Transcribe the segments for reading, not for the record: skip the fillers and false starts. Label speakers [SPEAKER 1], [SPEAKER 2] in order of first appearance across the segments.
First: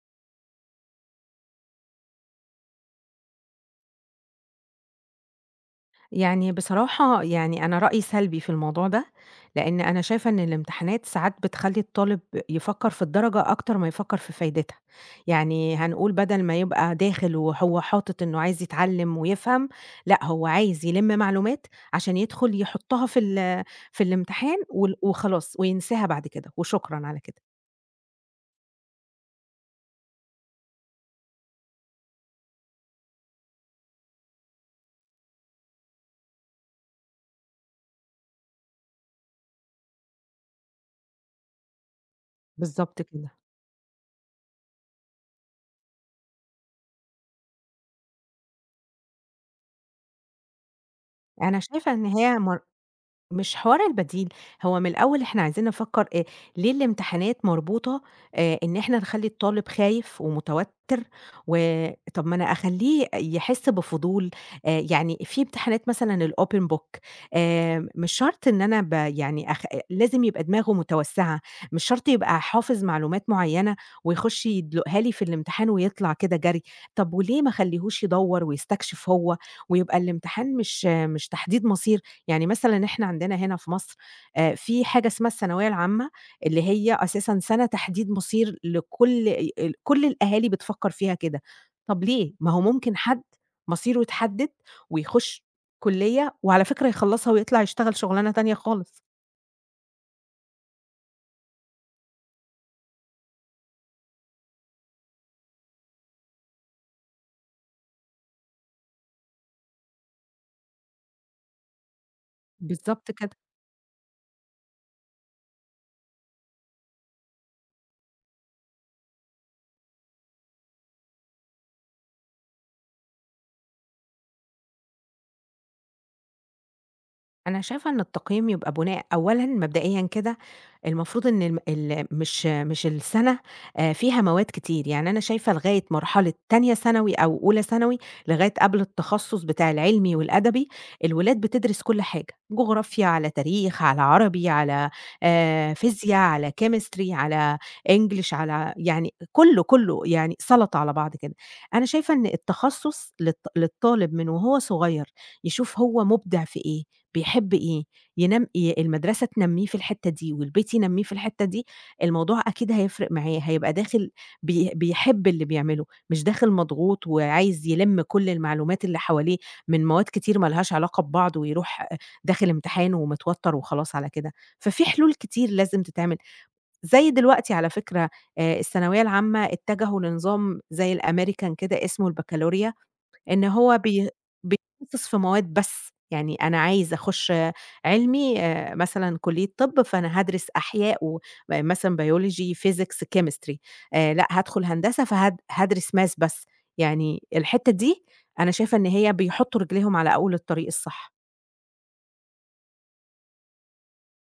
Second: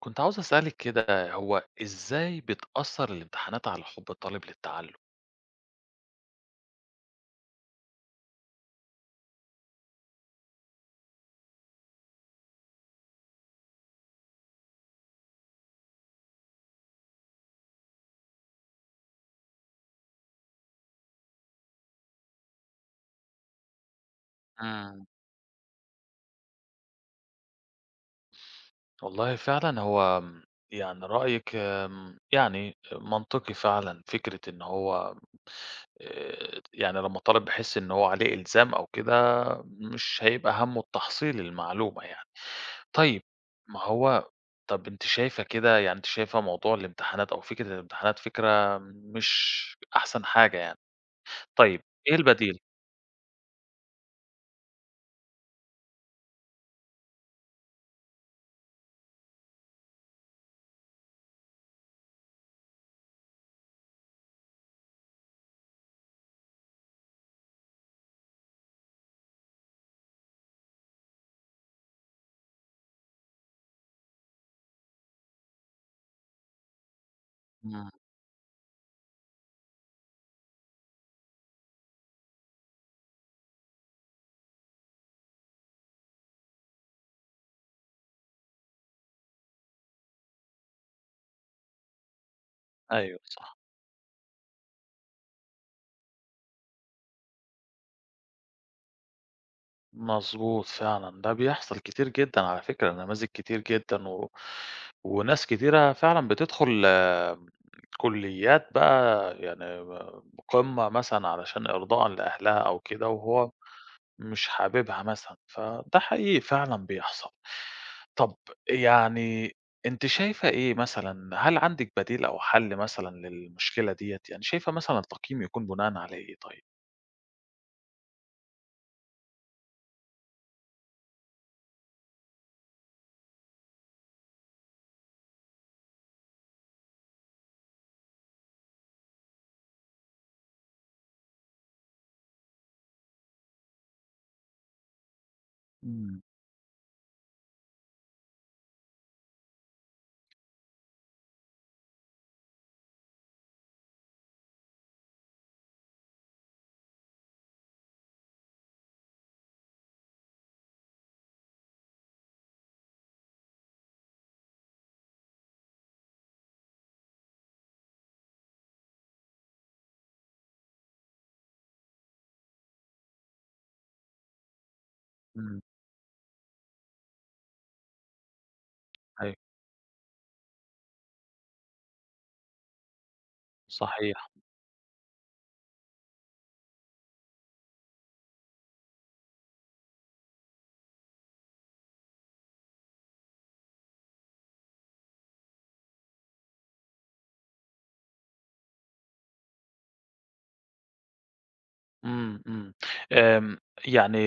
[SPEAKER 1] كنت عاوز أسألِك كده، هو إزاي بتأثّر الامتحانات على حُب الطالب للتعلُّم؟
[SPEAKER 2] يعني بصراحة يعني أنا رأيي سلبي في الموضوع ده، لإن أنا شايفة إن الامتحانات ساعات بتخلّي الطالب يفكّر في الدرجة أكتر ما يفكّر في فايدتها، يعني هنقول بدل ما يبقى داخل وهو حاطط إنه عايز يتعلّم ويفهم، لأ هو عايز يلِم معلومات عشان يدخل يحطّها في الامتحان
[SPEAKER 1] إمم.
[SPEAKER 2] وخلاص وينساها بعد كده وشكرًا على كده،
[SPEAKER 1] والله فعلًا هو يعني رأيِك يعني منطقي فعلًا، فكرة إن هو يعني لمّا الطالب بيحس إن هو عليه إلزام أو كده، مش هيبقى هَمُّه التحصيل المعلومة يعني.
[SPEAKER 2] بالضبط
[SPEAKER 1] طيب،
[SPEAKER 2] كده،
[SPEAKER 1] ما هو طَب أنتِ شايفة كده يعني أنتِ شايفة موضوع الامتحانات أو فكرة الامتحانات فكرة مش أحسن حاجة يعني،
[SPEAKER 2] أنا
[SPEAKER 1] طيب
[SPEAKER 2] شايفة إن
[SPEAKER 1] إيه
[SPEAKER 2] هي
[SPEAKER 1] البديل؟
[SPEAKER 2] مش حوار البديل، هو من الأول إحنا عايزين نفكّر ليه الامتحانات مربوطة إن إحنا نخلّي الطالب خايف ومتوتّر، و طَب ما أنا أخلّيه يحس بفضول، يعني في امتحانات مثلًا الopen book، مش شرط إن أنا ب يعني أخ لازم يبقى دماغه متوسّعة، مش شرط يبقى حافظ معلومات معيّنة ويخُش يدلقها لي في الامتحان ويطلع كده جري، طَب وليه ما
[SPEAKER 1] إمم.
[SPEAKER 2] أخلّيهوش يدوّر ويستكشف هو، ويبقى الامتحان مش تحديد مصير، يعني مثلًا إحنا عندنا هنا في مصر في حاجة اسمها الثانوية العامة، اللي هي أساسًا سَنة تحديد مصير لكل ي ال كل الأهالي بتفكّر فيها كده، طَب ليه؟ ما هو ممكن
[SPEAKER 1] أيوه،
[SPEAKER 2] حد
[SPEAKER 1] صح.
[SPEAKER 2] مصيره يتحدد ويخُش كُلّية وعلى فكرة يخلّصها ويطلع يشتغل شُغلانة تانية خالص.
[SPEAKER 1] مضبوط فعلًا، ده بيحصل كتير جدًا على فكرة، نماذج كتير جدًا وناس كتيرة فعلًا بتدخل آمم، كليات بقى يعني ب قمة مثلًا علشان إرضاءً لأهلها أو كده،
[SPEAKER 2] بالضبط كده.
[SPEAKER 1] وهو مش حاببها مثلًا، فده حقيقي فعلًا بيحصل. طب يعني أنتِ شايفة إيه مثلًا، هل عندِك بديل أو حل مثلًا للمشكلة ديّة؟ يعني شايفة مثلًا التقييم يكون بناءً على إيه طيب؟
[SPEAKER 2] أنا شايفة إن التقييم يبقى بناء أولًا مبدئيًا كده، المفروض إن الم ال مش السَنة فيها مواد كتير، يعني أنا شايفة لغاية مرحلة تانية ثانوي أو أولى ثانوي، لغاية قبل التخصُّص بتاع العلمي والأدبي، الولاد بتدرس كل حاجة، جغرافيا، على تاريخ، على عربي، على فيزيا،
[SPEAKER 1] إمم،
[SPEAKER 2] على chemistry، على English، على يعني كُلّه، كُلّه، يعني سَلَطة على بعض كده. أنا شايفة إن التخصُّص للطالب من وهو صغير يشوف هو مُبدع في إيه، بيحب إيه، ينم ي المدرسة تنمّيه في الحتّة دي والبيت ينمّيه في الحتّة دي، الموضوع أكيد هيفرق معاه، هيبقى داخل بيحب اللي بيعمله، مش داخل مضغوط وعايز يلِم كل المعلومات اللي حواليه من مواد كتير ما لهاش علاقة ببعض ويروح داخل امتحان ومتوتّر وخلاص على كده، ففي حلول كتير
[SPEAKER 1] إمم،
[SPEAKER 2] لازم تتعمل، زي دلوقتي على فكرة الثانوية
[SPEAKER 1] أيوه،
[SPEAKER 2] العامة اتجهوا لنظام زي الأمريكان كده اسمه البكالوريا، إن هو
[SPEAKER 1] صحيح.
[SPEAKER 2] بيتخصص في مواد بس، يعني أنا عايز أخُش علمي مثلًا كُلّية طِب، فأنا هادرس أحياء و مثلًا biology، physics، chemistry، لأ، هادخُل هندسة فهاد هادرس math بس، يعني الحتّة دي أنا شايفة إن هي بيحطّوا رجليهم على أول الطريق الصح.
[SPEAKER 1] إمم، إمم. آمم، يعني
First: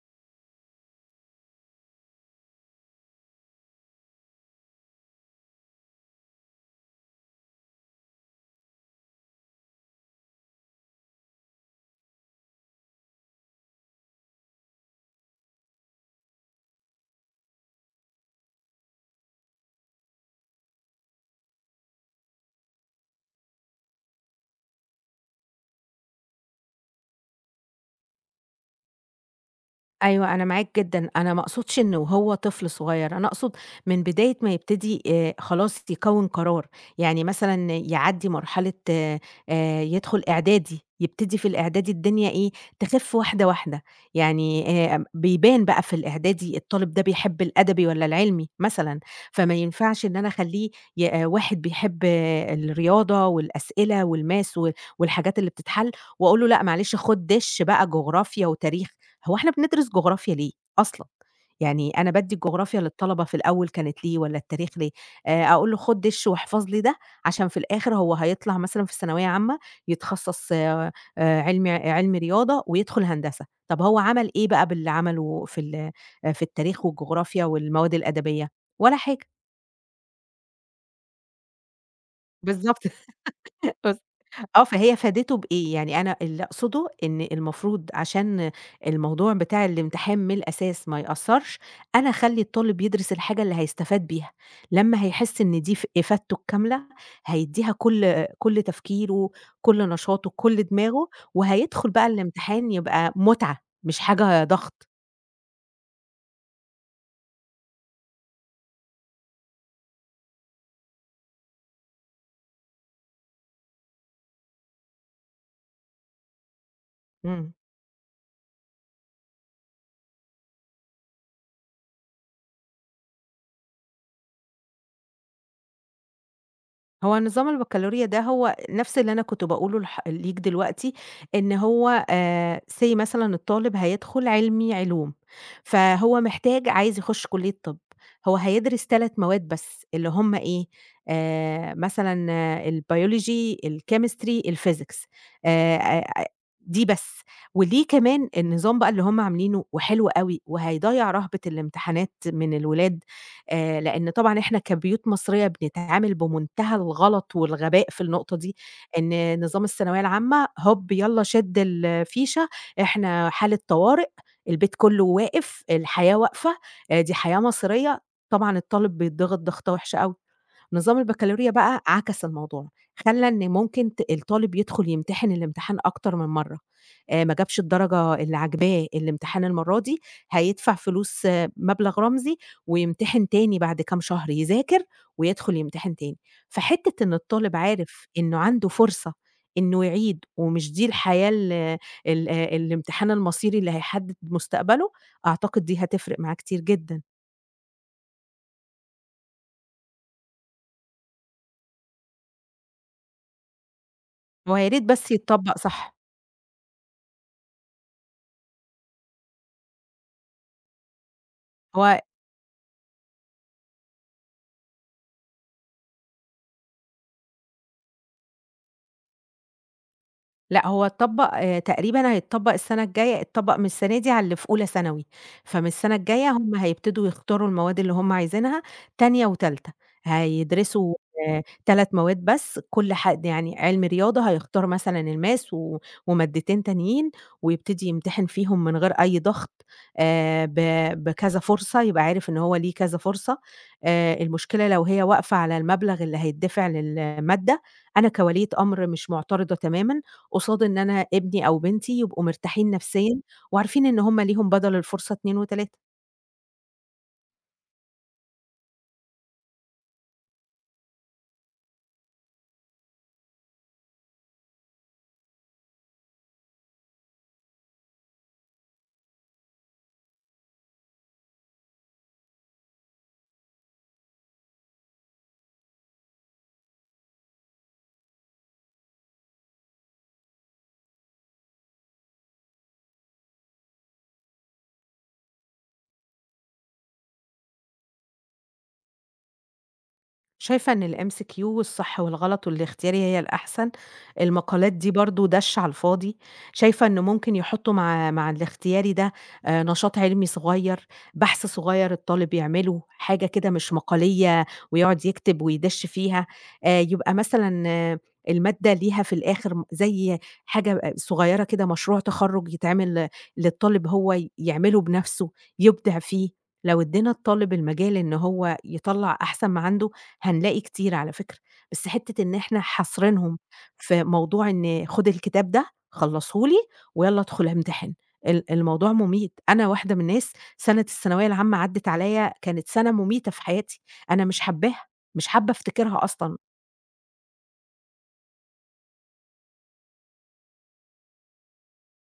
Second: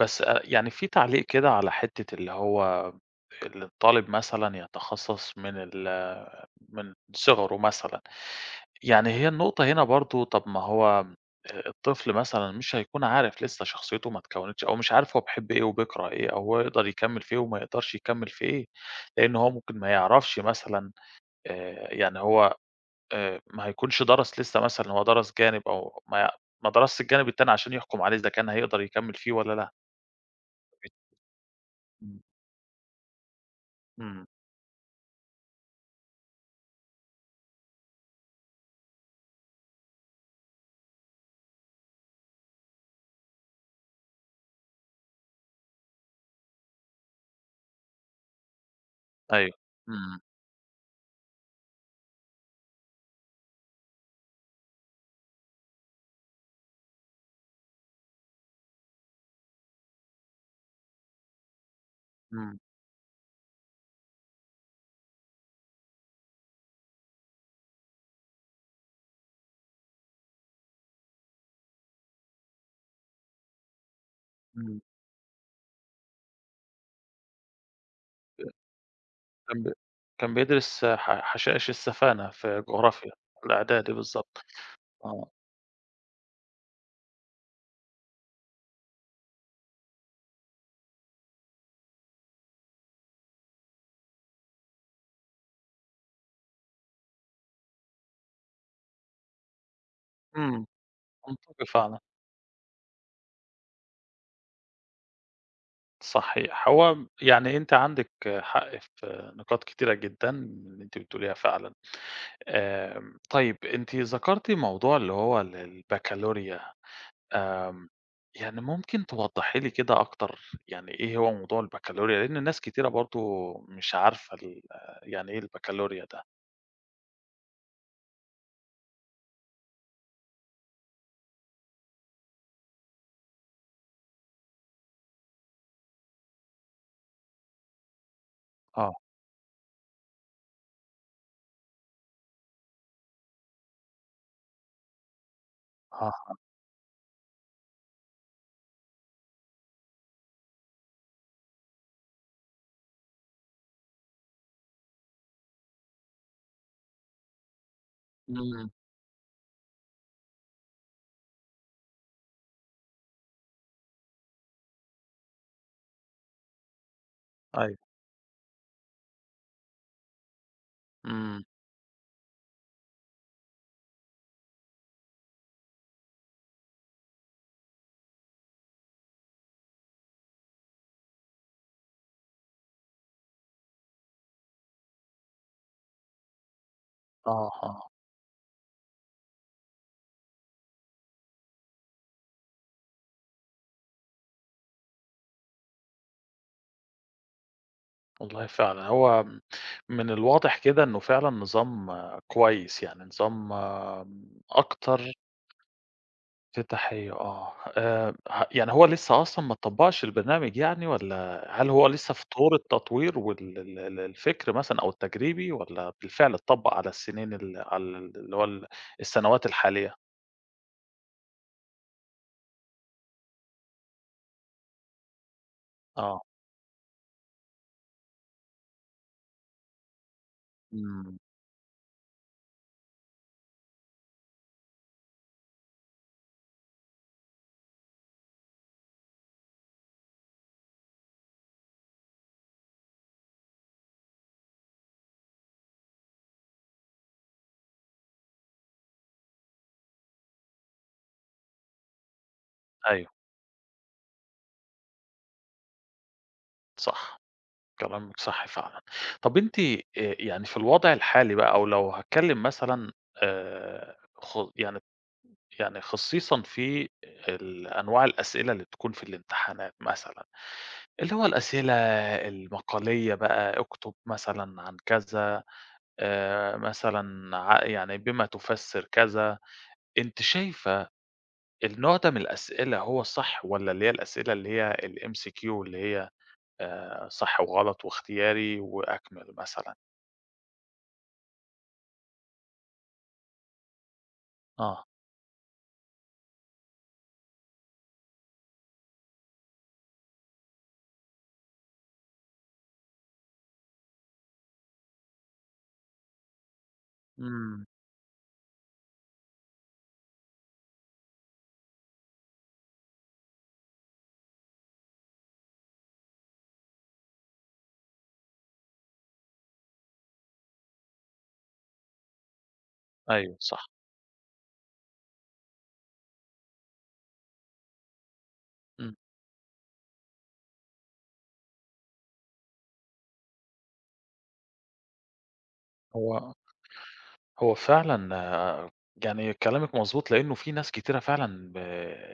[SPEAKER 1] بس يعني في تعليق كده على حتّة اللي هو اللي الطالب مثلًا يتخصص من ال من صغره مثلًا، يعني هي النقطة هنا برضه طب ما هو الطفل مثلًا مش هيكون عارف لسه شخصيته ما اتكونتش أو مش عارف هو بيحب إيه وبيكره إيه أو هو يقدر يكمّل في إيه وما يقدرش يكمّل في إيه، لإن هو ممكن ما يعرفش مثلًا يعني هو ما هيكونش درس لسه مثلًا، هو درس جانب أو ما ي- ما درسش الجانب التاني عشان يحكم عليه إذا كان هيقدر يكمّل فيه والّا لأ.
[SPEAKER 2] أيوه، أنا معاك
[SPEAKER 1] أكيد،
[SPEAKER 2] جدًا، أنا ما أقصدش إنه
[SPEAKER 1] إمم.
[SPEAKER 2] وهو طفل صغير، أنا أقصد من
[SPEAKER 1] إمم،
[SPEAKER 2] بداية ما يبتدي خلاص يكوّن قرار، يعني مثلًا يعدّي مرحلة يدخل إعدادي، يبتدي في الإعدادي الدنيا إيه، تخِف واحدة، واحدة، يعني بيبان بقى في الإعدادي الطالب ده بيحب الأدبي والّا العلمي مثلًا،
[SPEAKER 1] أيوه،
[SPEAKER 2] فما ينفعش إن
[SPEAKER 1] إمم،
[SPEAKER 2] أنا أخلّيه ي واحد بيحب آه، الرياضة والأسئلة والmath و والحاجات اللي بتتحل، وأقول له لأ معلش خُد دِش بقى جغرافيا وتاريخ. هو إحنا بندرس جغرافيا ليه أصلًا؟ يعني أنا بادّي
[SPEAKER 1] إمم،
[SPEAKER 2] الجغرافيا للطلبة في الأول كانت ليه والّا التاريخ ليه؟ أقول له خُد دِش واحفظ لي ده، عشان في الآخر هو هيطلع مثلًا في ثانوية عامة يتخصص علمي رياضة ويدخل هندسة، طب هو عمل إيه بقى
[SPEAKER 1] إمم،
[SPEAKER 2] باللي عمله في ال آه، في التاريخ والجغرافيا والمواد الأدبية؟
[SPEAKER 1] ك
[SPEAKER 2] ولا حاجة.
[SPEAKER 1] كان ب كان بيدرس حشائش السفانة في
[SPEAKER 2] بالضبط.
[SPEAKER 1] جغرافيا، الإعدادي بالضبط،
[SPEAKER 2] آه، فهي
[SPEAKER 1] آه،
[SPEAKER 2] فادته بإيه؟ يعني أنا اللي أقصده إن المفروض عشان الموضوع بتاع الامتحان من الأساس ما يأثّرش، أنا أخلّي الطالب يدرس الحاجة اللي هيستفاد بيها، لمّا هيحس إن دي إفادته الكاملة، هيدّيها كل تفكيره، كل نشاطه، كل
[SPEAKER 1] إمم،
[SPEAKER 2] دماغه،
[SPEAKER 1] منطقي
[SPEAKER 2] وهيدخل
[SPEAKER 1] فعلًا،
[SPEAKER 2] بقى الامتحان يبقى متعة مش حاجة ضغط.
[SPEAKER 1] صحيح. هو يعني أنتِ عندِك حق في نقاط كتيرة جدًا من اللي أنتِ بتقوليها فعلًا. آمم، طيب أنتِ ذكرتِ موضوع اللي هو ال البكالوريا.
[SPEAKER 2] إمم.
[SPEAKER 1] آمم، يعني ممكن توضحي لي كده أكتر يعني إيه هو موضوع البكالوريا؟ لأن ناس كتيرة برضه مش عارفة ال يعني إيه البكالوريا ده؟
[SPEAKER 2] هو نظام البكالوريا ده هو نفس اللي أنا كنت باقوله ليك دلوقتي، إن هو say مثلًا الطالب هيدخل علمي علوم، فهو محتاج عايز يخش كلية طب، هو هيدرس
[SPEAKER 1] آه،
[SPEAKER 2] 3 مواد بس اللي هم إيه، مثلًا آه، البيولوجي، الchemistry، الphysics، أ أ
[SPEAKER 1] آه،
[SPEAKER 2] دي بس، وليه كمان النظام بقى اللي هم عاملينه وحلو أوي وهيضيّع رهبة الامتحانات من الولاد، لإن طبعًا إحنا كبيوت مصرية بنتعامل بمنتهى الغلط والغباء في النقطة دي،
[SPEAKER 1] إمم،
[SPEAKER 2] إن نظام الثانوية العامة هوب يالّا شِد الفيشة، إحنا حالة طوارئ، البيت كُلّه واقف، الحياة واقفة، دي حياة
[SPEAKER 1] أيوه،
[SPEAKER 2] مصرية، طبعًا الطالب بيتضغط ضغطة وِحشة أوي. نظام
[SPEAKER 1] إمم،
[SPEAKER 2] البكالوريا بقى عكس الموضوع، خلّى إن ممكن الطالب يدخل يمتحن الامتحان أكتر من مرّة، ما جابش الدرجة اللي عاجباه الامتحان المرّة دي، هيدفع فلوس آه، مبلغ رمزي ويمتحن تاني بعد كام شهر، يذاكر ويدخل يمتحن تاني. فحتّة إن
[SPEAKER 1] آه،
[SPEAKER 2] الطالب
[SPEAKER 1] آه،
[SPEAKER 2] عارف إنه عنده فرصة إنه يعيد ومش دي الحياة ال ال الامتحان المصيري اللي هيحدد مستقبله، أعتقد دي هتفرق معاه كتير جدًا،
[SPEAKER 1] والله فعلًا هو من الواضح كده إنه فعلًا نظام آه، كويس، يعني نظام آه،
[SPEAKER 2] ويا ريت
[SPEAKER 1] أكتر
[SPEAKER 2] بس يتطبّق صح.
[SPEAKER 1] في تحيّة آه. ه يعني هو لسّه أصلًا ما اتطبّقش البرنامج يعني والّا هل هو
[SPEAKER 2] هو
[SPEAKER 1] لسّه في طور التطوير وال ال ال الفكر مثلًا أو التجريبي والّا بالفعل اتطبّق على السنين ال على ال اللي هو ال السنوات الحالية؟
[SPEAKER 2] لأ، هو اتطبّق تقريبًا هيتطبّق السَنة الجاية، اتطبّق من السَنة دي على اللي في أولى ثانوي، فمن السَنة
[SPEAKER 1] آه.
[SPEAKER 2] الجاية هم هيبتدوا يختاروا المواد اللي هم عايزينها تانية وتالتة، هيدرسوا
[SPEAKER 1] إمم.
[SPEAKER 2] 3 مواد بس، كل حد يعني علم رياضة هيختار مثلًا الMaths و ومادتين تانيين ويبتدي يمتحن فيهم من غير أي ضغط ب بكذا فرصة، يبقى عارف إن هو ليه كذا فرصة، المشكلة لو هي واقفة على المبلغ اللي هيتدفع للمادة، أنا كولية أمر مش مُعترضة تمامًا قصاد إن أنا ابني أو بنتي يبقوا مرتاحين
[SPEAKER 1] أيوه
[SPEAKER 2] نفسيًا وعارفين إن هم ليهم بدَل الفرصة 2 و3.
[SPEAKER 1] صح. كلامِك صح فعلًا. طب أنتِ يعني في الوضع الحالي بقى أو لو هاتكلّم مثلًا خ يعني يعني خصيصًا في ال أنواع الأسئلة اللي بتكون في الامتحانات مثلًا. اللي هو الأسئلة المقالية بقى، اكتب مثلًا عن كذا، مثلًا ع يعني بما تفسّر كذا، أنتِ شايفة النوع ده من الأسئلة هو الصح والّا اللي هي الأسئلة اللي هي الMCQ اللي هي صح وغلط واختياري وأكمل مثلًا؟
[SPEAKER 2] شايفة إن الMCQ والصح والغلط والاختياري هي الأحسن، المقالات
[SPEAKER 1] آه،
[SPEAKER 2] دي برضه دَش على الفاضي، شايفة إن ممكن يحطّوا مع الاختياري ده نشاط علمي صغير، بحث صغير الطالب يعمله، حاجة كده مش مقالية ويقعد يكتب ويدِش فيها، يبقى مثلًا
[SPEAKER 1] إمم،
[SPEAKER 2] آه، المادة ليها في الآخر زي حاجة آه، صغيرة كده مشروع تخرُّج يتعمل للطالب هو يعمله بنَفْسه، يُبدع فيه، لو ادّينا الطالب المجال إن هو يطلّع أحسن ما عنده هنلاقي كتير على فكرة، بس حتّة إن إحنا
[SPEAKER 1] أيوه
[SPEAKER 2] حاصرينهم
[SPEAKER 1] صح،
[SPEAKER 2] في موضوع إن خُد الكتاب ده، خلّصه لي، ويالّا ادخل امتحن، الموضوع
[SPEAKER 1] إمم،
[SPEAKER 2] مُميت، أنا واحدة من الناس سَنة الثانوية العامة عدّت عليّا كانت سَنة مُميتة في حياتي، أنا مش حاباها، مش حابة أفتكرها
[SPEAKER 1] هو
[SPEAKER 2] أصلًا،
[SPEAKER 1] هو فعلًا آه، يعني كلامِك مضبوط، لإنه في ناس كتيرة فعلًا ب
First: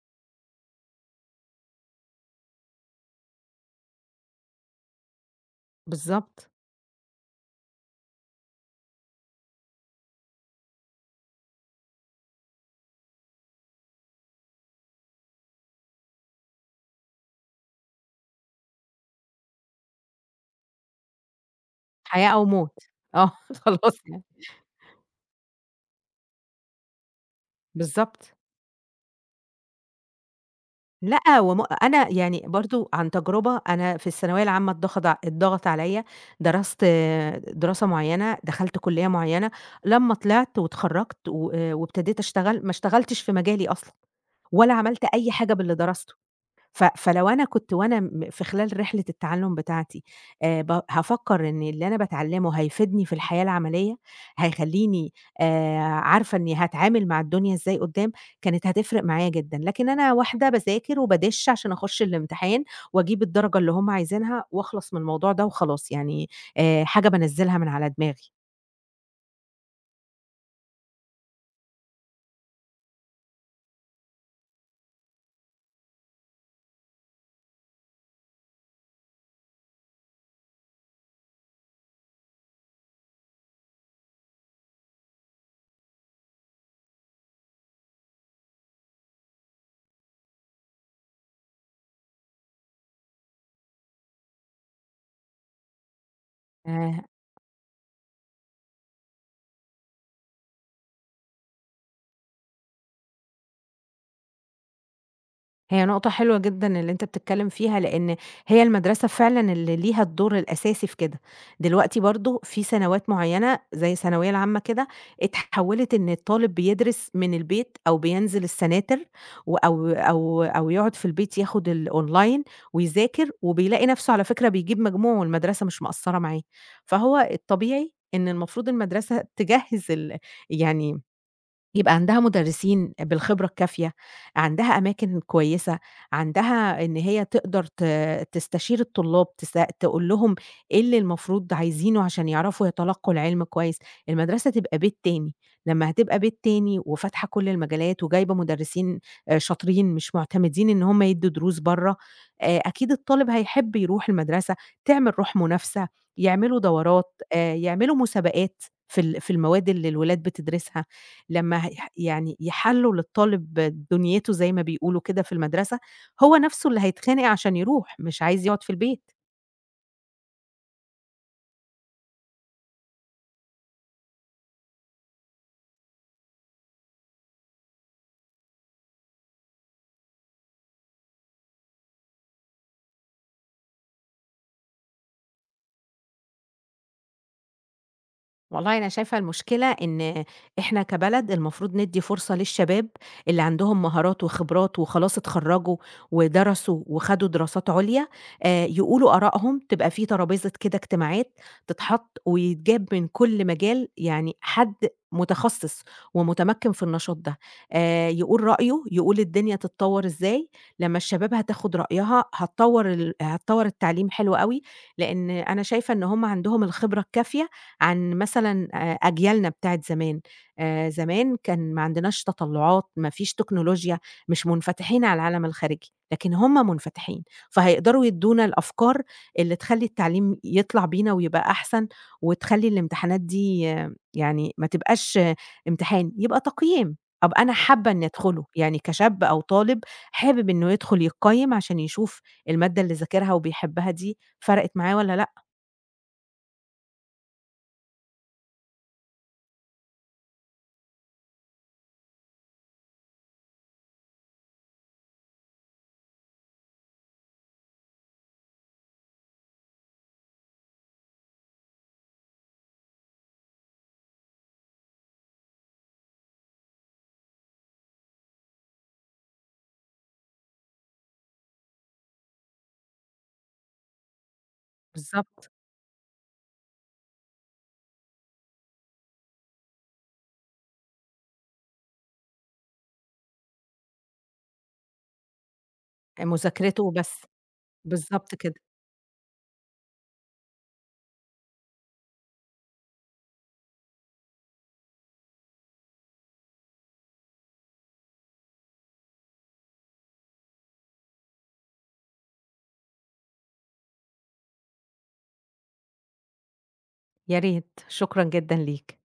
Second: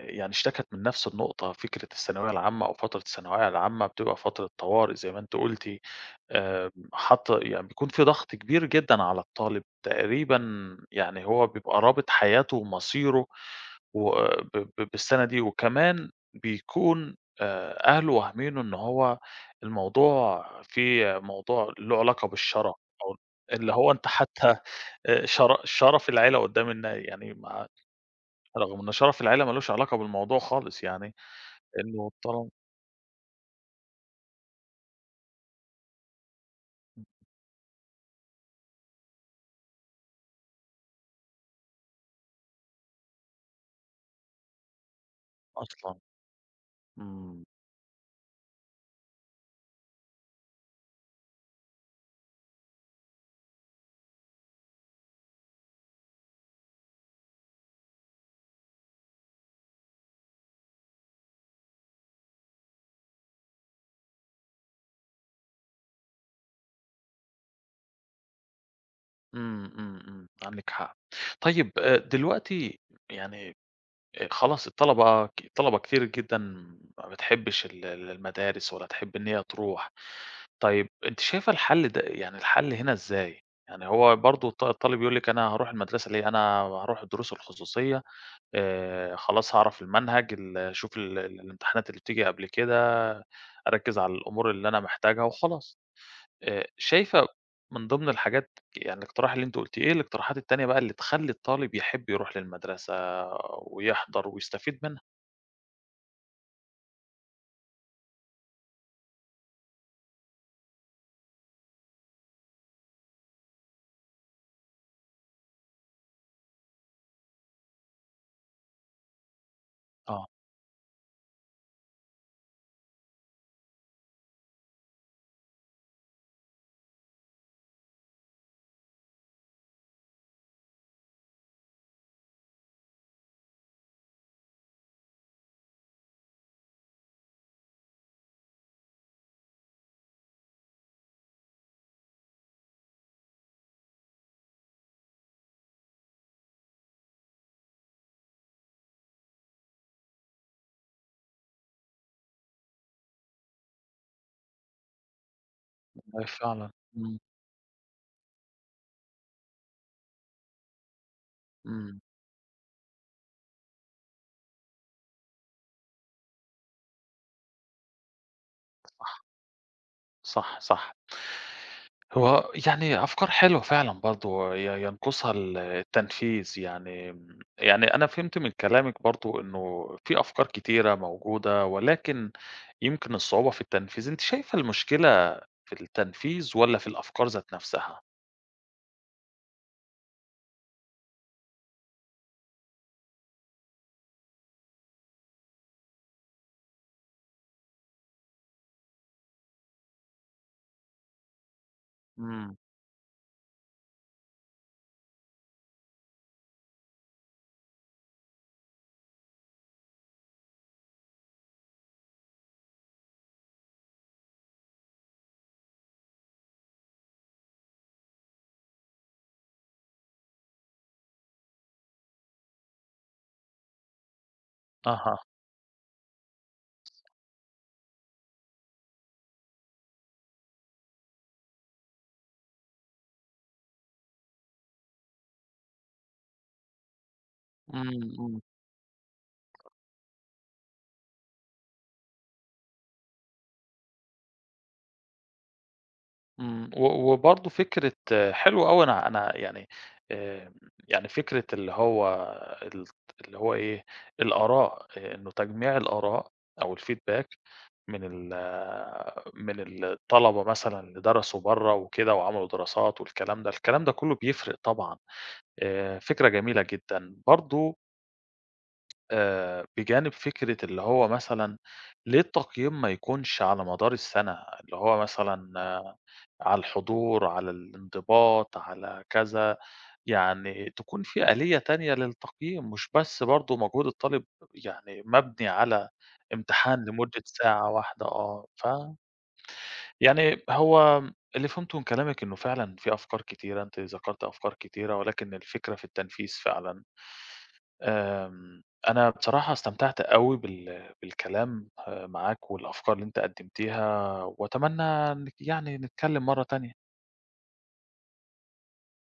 [SPEAKER 1] يعني اشتكت من نفس النقطة، فكرة الثانوية العامة أو فترة الثانوية العامة بتبقى فترة طوارئ زي ما أنتِ قُلتِ،
[SPEAKER 2] بالضبط،
[SPEAKER 1] حط يعني بيكون في ضغط كبير جدًا على الطالب، تقريبًا يعني هو بيبقى رابط حياته ومصيره و ب ب بالسنة دي، وكمان بيكون أهله واهمينه إن هو الموضوع فيه موضوع له علاقة
[SPEAKER 2] حياة أو
[SPEAKER 1] بالشَرَف
[SPEAKER 2] موت،
[SPEAKER 1] أو
[SPEAKER 2] آه
[SPEAKER 1] اللي هو
[SPEAKER 2] خلاص
[SPEAKER 1] أنت
[SPEAKER 2] يعني،
[SPEAKER 1] حتى شر شَرَف العيلة قدّام النا يعني مع
[SPEAKER 2] بالضبط.
[SPEAKER 1] رغم إن شَرَف العيلة ما لوش علاقة بالموضوع خالص يعني،
[SPEAKER 2] لأ، أنا
[SPEAKER 1] لإنه
[SPEAKER 2] يعني
[SPEAKER 1] طالما
[SPEAKER 2] برضه عن تجربة، أنا في الثانوية العامة اتضغط عليَّ، درست آه، دراسة معيّنة، دخلت كلية معيّنة، لمّا طلعت واتخرجت و آه، وابتديت أشتغل، ما اشتغلتش في مجالي أصلًا، ولا عملت أي حاجة باللي
[SPEAKER 1] أصلًا
[SPEAKER 2] درسته. فلو
[SPEAKER 1] إمم،
[SPEAKER 2] أنا كنت وأنا في خلال رحلة التعلُّم بتاعتي ب هافكّر إن اللي أنا باتعلّمه هيفيدني في الحياة العملية، هيخلّيني عارفة إنّي هاتعامل مع الدنيا إزاي قُدّام، كانت هتفرق معايا جدًا، لكن أنا واحدة باذاكر وبادِش عشان أخُش الامتحان وأجيب الدرجة اللي هم عايزينها واخلص من الموضوع ده وخلاص، يعني حاجة بانزّلها من على دماغي.
[SPEAKER 1] إمم، إمم، إمم، عندِك حق. طيب دلوقتي يعني خلاص الطلبة كتير جدًا ما بتحبّش ال المدارس ولا تحب إن هي تروح. طيب أنتِ شايفة الحل ده يعني الحل هنا إزاي؟ يعني هو برضه الطالب يقول لِك أنا هاروح المدرسة ليه، أنا هاروح الدروس الخصوصية خلاص هاعرف المنهج ال أشوف الامتحانات اللي بتيجي قبل كده، أركّز على الأمور اللي أنا محتاجها وخلاص.
[SPEAKER 2] آآ
[SPEAKER 1] شايفة من ضمن الحاجات يعني الاقتراح اللي أنتِ قلتيه، إيه الاقتراحات التانية بقى اللي تخلّي الطالب يحب يروح للمدرسة ويحضر ويستفيد منها؟
[SPEAKER 2] هي نقطة حلوة جدًا اللي أنت بتتكلم فيها، لإن هي المدرسة فعلًا اللي ليها الدور الأساسي في كده. دلوقتي برضه في سنوات معيّنة زي الثانوية العامة كده، اتحوّلت إن الطالب بيدرس من البيت أو بينزل السناتر و أو
[SPEAKER 1] آه،
[SPEAKER 2] أو أو يقعد في البيت ياخد الأونلاين ويذاكر، وبيلاقي نَفْسه على فكرة بيجيب مجموع والمدرسة مش مقصّرة معاه. فهو الطبيعي إن المفروض المدرسة تجهّز يعني يبقى عندها مُدرّسين بالخبرة الكافية، عندها أماكن كويسة، عندها إن هي تقدر تستشير الطلاب، تقول لهم إيه اللي المفروض عايزينه عشان يعرفوا يتلقّوا العلم كويس. المدرسة تبقى بيت تاني، لمّا هتبقى بيت تاني وفاتحة كل المجالات وجايبة مُدرّسين شاطرين مش مُعتمدين إن هم يدّوا دروس برّه، أكيد الطالب هيحب يروح المدرسة، تعمل روح منافسة،
[SPEAKER 1] والله
[SPEAKER 2] يعملوا
[SPEAKER 1] فعلًا، إمم،
[SPEAKER 2] دورات، يعملوا مسابقات في المواد اللي الولاد بتدرسها. لمّا هيح
[SPEAKER 1] إمم،
[SPEAKER 2] يعني يحلّوا للطالب دنيته زي ما بيقولوا كده في المدرسة، هو نَفْسه اللي هيتخانق عشان يروح، مش عايز يقعد في البيت.
[SPEAKER 1] صح. صح، صح. هو يعني أفكار حلوة فعلًا برضه ي ينقصها ال التنفيذ، يعني آمم، يعني أنا فهمت من كلامِك برضه إنه في أفكار كتيرة موجودة، ولكن يمكن الصعوبة في التنفيذ. أنتِ شايفة المشكلة في التنفيذ والّا في الأفكار ذات نفسها؟
[SPEAKER 2] والله أنا شايفة المشكلة إن إحنا كبلد المفروض ندّي فرصة للشباب اللي عندهم مهارات وخبرات وخلاص اتخرّجوا ودرسوا وخدوا دراسات عُليا، يقولوا آرائهم، تبقى في ترابيزة كده اجتماعات تتحط
[SPEAKER 1] إمم،
[SPEAKER 2] ويتجاب من كل مجال يعني حد متخصص ومتمكِّن في النشاط ده، يقول رأيه، يقول الدنيا تتطوّر إزاي، لمّا الشباب هتاخُد رأيها هتطوّر التعليم حلو أوي، لإن أنا شايفة إن هم عندهم الخبرة الكافية عن مثلًا أجيالنا بتاعة زمان، زمان كان ما عندناش تطلُّعات، ما فيش تكنولوجيا، مش منفتحين على
[SPEAKER 1] أها،
[SPEAKER 2] العالم الخارجي، لكن هُم منفتحين، فهيقدروا يدّونا الأفكار اللي تخلّي التعليم يطلع بينا ويبقى أحسن، وتخلّي الامتحانات دي آه، يعني ما تبقاش آه، امتحان، يبقى تقييم، أبقى أنا حابة
[SPEAKER 1] إمم،
[SPEAKER 2] إني
[SPEAKER 1] إمم.
[SPEAKER 2] أدخله، يعني كشاب أو طالب حابب إنه يدخل يتقيّم عشان يشوف المادة اللي ذاكرها وبيحبها دي فرقت معاه والّا لأ،
[SPEAKER 1] إمم، وبرضه فكرة حلو أوي أنا يعني آآ، يعني فكرة اللي هو ال اللي هو إيه، الآراء آه، إنه تجميع الآراء أو الfeedback من ال آه، من الطلبة مثلًا اللي درسوا برّه وكده وعملوا دراسات والكلام ده، الكلام ده كلّه بيفرق طبعًا، فكرة جميلة جدًا برضه بجانب فكرة اللي هو مثلًا ليه التقييم ما يكونش على مدار السنة، اللي هو
[SPEAKER 2] بالضبط،
[SPEAKER 1] مثلًا آه، على الحضور، على الانضباط، على كذا، يعني تكون في آلية تانية للتقييم، مش بس برضه مجهود الطالب يعني مبني على
[SPEAKER 2] مذاكرته
[SPEAKER 1] امتحان لمدة
[SPEAKER 2] وبس.
[SPEAKER 1] ساعة واحدة
[SPEAKER 2] بالضبط
[SPEAKER 1] آه،
[SPEAKER 2] كده،
[SPEAKER 1] ف يعني هو اللي فهمته من كلامِك إنه فعلًا في أفكار كتيرة، أنتِ ذكرتِ أفكار كتيرة، ولكن الفكرة في التنفيذ فعلًا. آمم، أنا بصراحة استمتعت أوي بالكلام آه، معاك والأفكار اللي أنت قدّمتيها، وأتمنى إنِّك يعني نتكلم مرّة تانية.
[SPEAKER 2] يا ريت، شكرًا جدًا ليك.